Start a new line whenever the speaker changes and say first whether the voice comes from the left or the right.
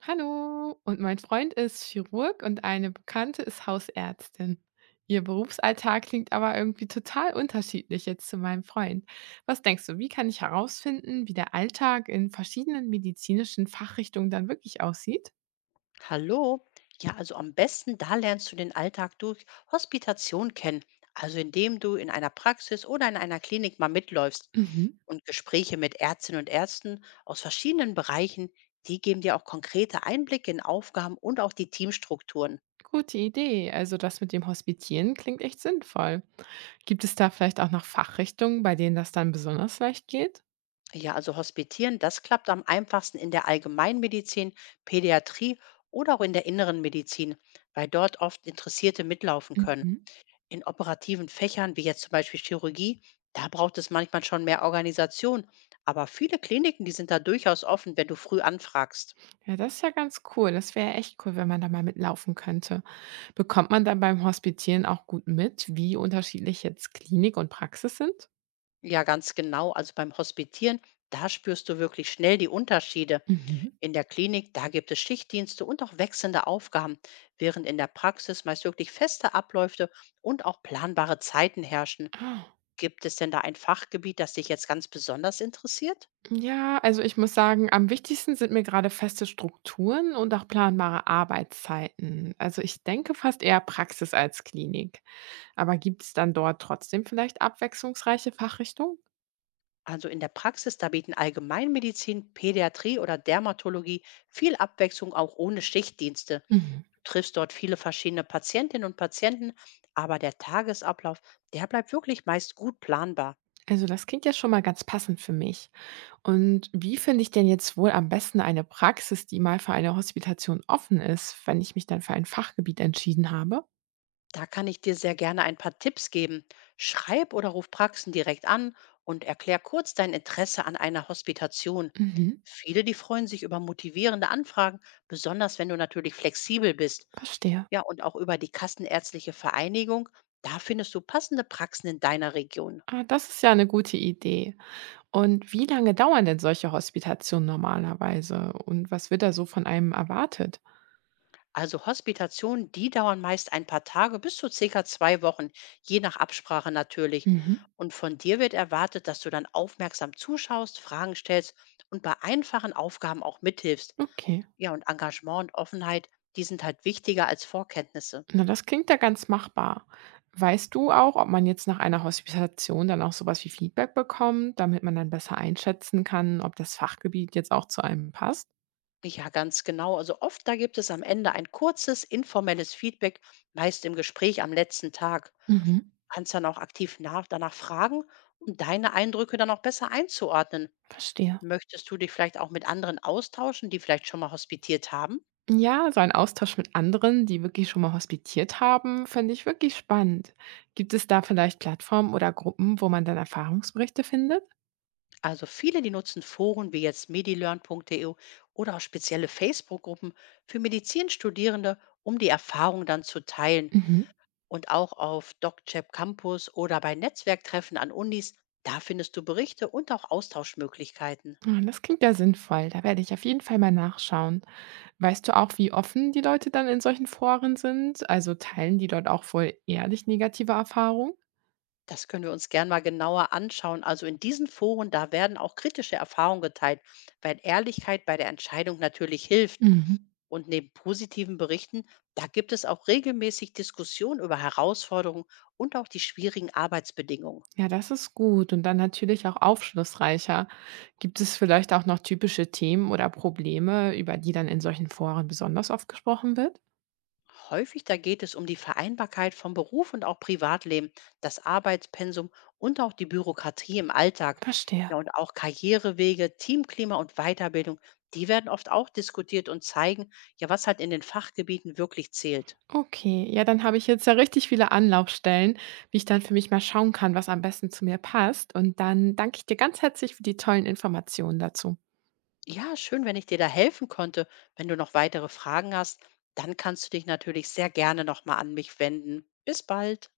right: Hallo, und mein Freund ist Chirurg und eine Bekannte ist Hausärztin. Ihr Berufsalltag klingt aber irgendwie total unterschiedlich jetzt zu meinem Freund. Was denkst du, wie kann ich herausfinden, wie der Alltag in verschiedenen medizinischen Fachrichtungen dann wirklich aussieht?
left: Hallo. Ja, also am besten, da lernst du den Alltag durch Hospitation kennen, also indem du in einer Praxis oder in einer Klinik mal mitläufst.
right: Mhm.
left: Und Gespräche mit Ärztinnen und Ärzten aus verschiedenen Bereichen, die geben dir auch konkrete Einblicke in Aufgaben und auch die Teamstrukturen.
right: Gute Idee. Also das mit dem Hospitieren klingt echt sinnvoll. Gibt es da vielleicht auch noch Fachrichtungen, bei denen das dann besonders leicht geht?
left: Ja, also Hospitieren, das klappt am einfachsten in der Allgemeinmedizin, Pädiatrie oder auch in der inneren Medizin, weil dort oft Interessierte mitlaufen können.
right: Mhm.
left: In operativen Fächern, wie jetzt zum Beispiel Chirurgie, da braucht es manchmal schon mehr Organisation. Aber viele Kliniken, die sind da durchaus offen, wenn du früh anfragst.
right: Ja, das ist ja ganz cool. Das wäre echt cool, wenn man da mal mitlaufen könnte. Bekommt man dann beim Hospitieren auch gut mit, wie unterschiedlich jetzt Klinik und Praxis sind?
left: Ja, ganz genau. Also beim Hospitieren, da spürst du wirklich schnell die Unterschiede.
right: Mhm.
left: In der Klinik, da gibt es Schichtdienste und auch wechselnde Aufgaben, während in der Praxis meist wirklich feste Abläufe und auch planbare Zeiten herrschen.
right: Ah.
left: Gibt es denn da ein Fachgebiet, das dich jetzt ganz besonders interessiert?
right: Ja, also ich muss sagen, am wichtigsten sind mir gerade feste Strukturen und auch planbare Arbeitszeiten. Also ich denke fast eher Praxis als Klinik. Aber gibt es dann dort trotzdem vielleicht abwechslungsreiche Fachrichtungen?
left: Also in der Praxis, da bieten Allgemeinmedizin, Pädiatrie oder Dermatologie viel Abwechslung auch ohne Schichtdienste.
right: Mhm.
left: Du triffst dort viele verschiedene Patientinnen und Patienten, aber der Tagesablauf, der bleibt wirklich meist gut planbar.
right: Also das klingt ja schon mal ganz passend für mich. Und wie finde ich denn jetzt wohl am besten eine Praxis, die mal für eine Hospitation offen ist, wenn ich mich dann für ein Fachgebiet entschieden habe?
left: Da kann ich dir sehr gerne ein paar Tipps geben. Schreib oder ruf Praxen direkt an und erklär kurz dein Interesse an einer Hospitation.
right: Mhm,
left: Viele, die freuen sich über motivierende Anfragen, besonders wenn du natürlich flexibel bist.
right: verstehe.
left: Ja, und auch über die Kassenärztliche Vereinigung. Da findest du passende Praxen in deiner Region.
right: Ah, das ist ja eine gute Idee. Und wie lange dauern denn solche Hospitationen normalerweise und was wird da so von einem erwartet?
left: Also Hospitationen, die dauern meist ein paar Tage bis zu circa 2 Wochen, je nach Absprache natürlich.
right: Mhm,
left: Und von dir wird erwartet, dass du dann aufmerksam zuschaust, Fragen stellst und bei einfachen Aufgaben auch mithilfst.
right: okay.
left: Ja, und Engagement und Offenheit, die sind halt wichtiger als Vorkenntnisse.
right: Na, das klingt ja ganz machbar. Weißt du auch, ob man jetzt nach einer Hospitation dann auch sowas wie Feedback bekommt, damit man dann besser einschätzen kann, ob das Fachgebiet jetzt auch zu einem passt?
left: Ja, ganz genau. Also oft, da gibt es am Ende ein kurzes, informelles Feedback, meist im Gespräch am letzten Tag.
right: Mhm,
left: Kannst dann auch aktiv danach fragen, um deine Eindrücke dann auch besser einzuordnen.
right: verstehe.
left: Möchtest du dich vielleicht auch mit anderen austauschen, die vielleicht schon mal hospitiert haben?
right: Ja, so ein Austausch mit anderen, die wirklich schon mal hospitiert haben, finde ich wirklich spannend. Gibt es da vielleicht Plattformen oder Gruppen, wo man dann Erfahrungsberichte findet?
left: Also viele, die nutzen Foren wie jetzt medilearn.de oder auch spezielle Facebook-Gruppen für Medizinstudierende, um die Erfahrung dann zu teilen.
right: Mhm.
left: Und auch auf DocChap Campus oder bei Netzwerktreffen an Unis, da findest du Berichte und auch Austauschmöglichkeiten.
right: Ah, das klingt ja sinnvoll. Da werde ich auf jeden Fall mal nachschauen. Weißt du auch, wie offen die Leute dann in solchen Foren sind? Also teilen die dort auch wohl ehrlich negative Erfahrungen?
left: Das können wir uns gern mal genauer anschauen. Also in diesen Foren, da werden auch kritische Erfahrungen geteilt, weil Ehrlichkeit bei der Entscheidung natürlich hilft.
right: Mhm.
left: Und neben positiven Berichten, da gibt es auch regelmäßig Diskussionen über Herausforderungen und auch die schwierigen Arbeitsbedingungen.
right: Ja, das ist gut und dann natürlich auch aufschlussreicher. Gibt es vielleicht auch noch typische Themen oder Probleme, über die dann in solchen Foren besonders oft gesprochen wird?
left: Häufig da geht es um die Vereinbarkeit von Beruf und auch Privatleben, das Arbeitspensum und auch die Bürokratie im Alltag.
right: Verstehe.
left: Ja, und auch Karrierewege, Teamklima und Weiterbildung, die werden oft auch diskutiert und zeigen, ja, was halt in den Fachgebieten wirklich zählt.
right: Okay, ja, dann habe ich jetzt ja richtig viele Anlaufstellen, wie ich dann für mich mal schauen kann, was am besten zu mir passt. Und dann danke ich dir ganz herzlich für die tollen Informationen dazu.
left: Ja, schön, wenn ich dir da helfen konnte. Wenn du noch weitere Fragen hast, dann kannst du dich natürlich sehr gerne nochmal an mich wenden. Bis bald.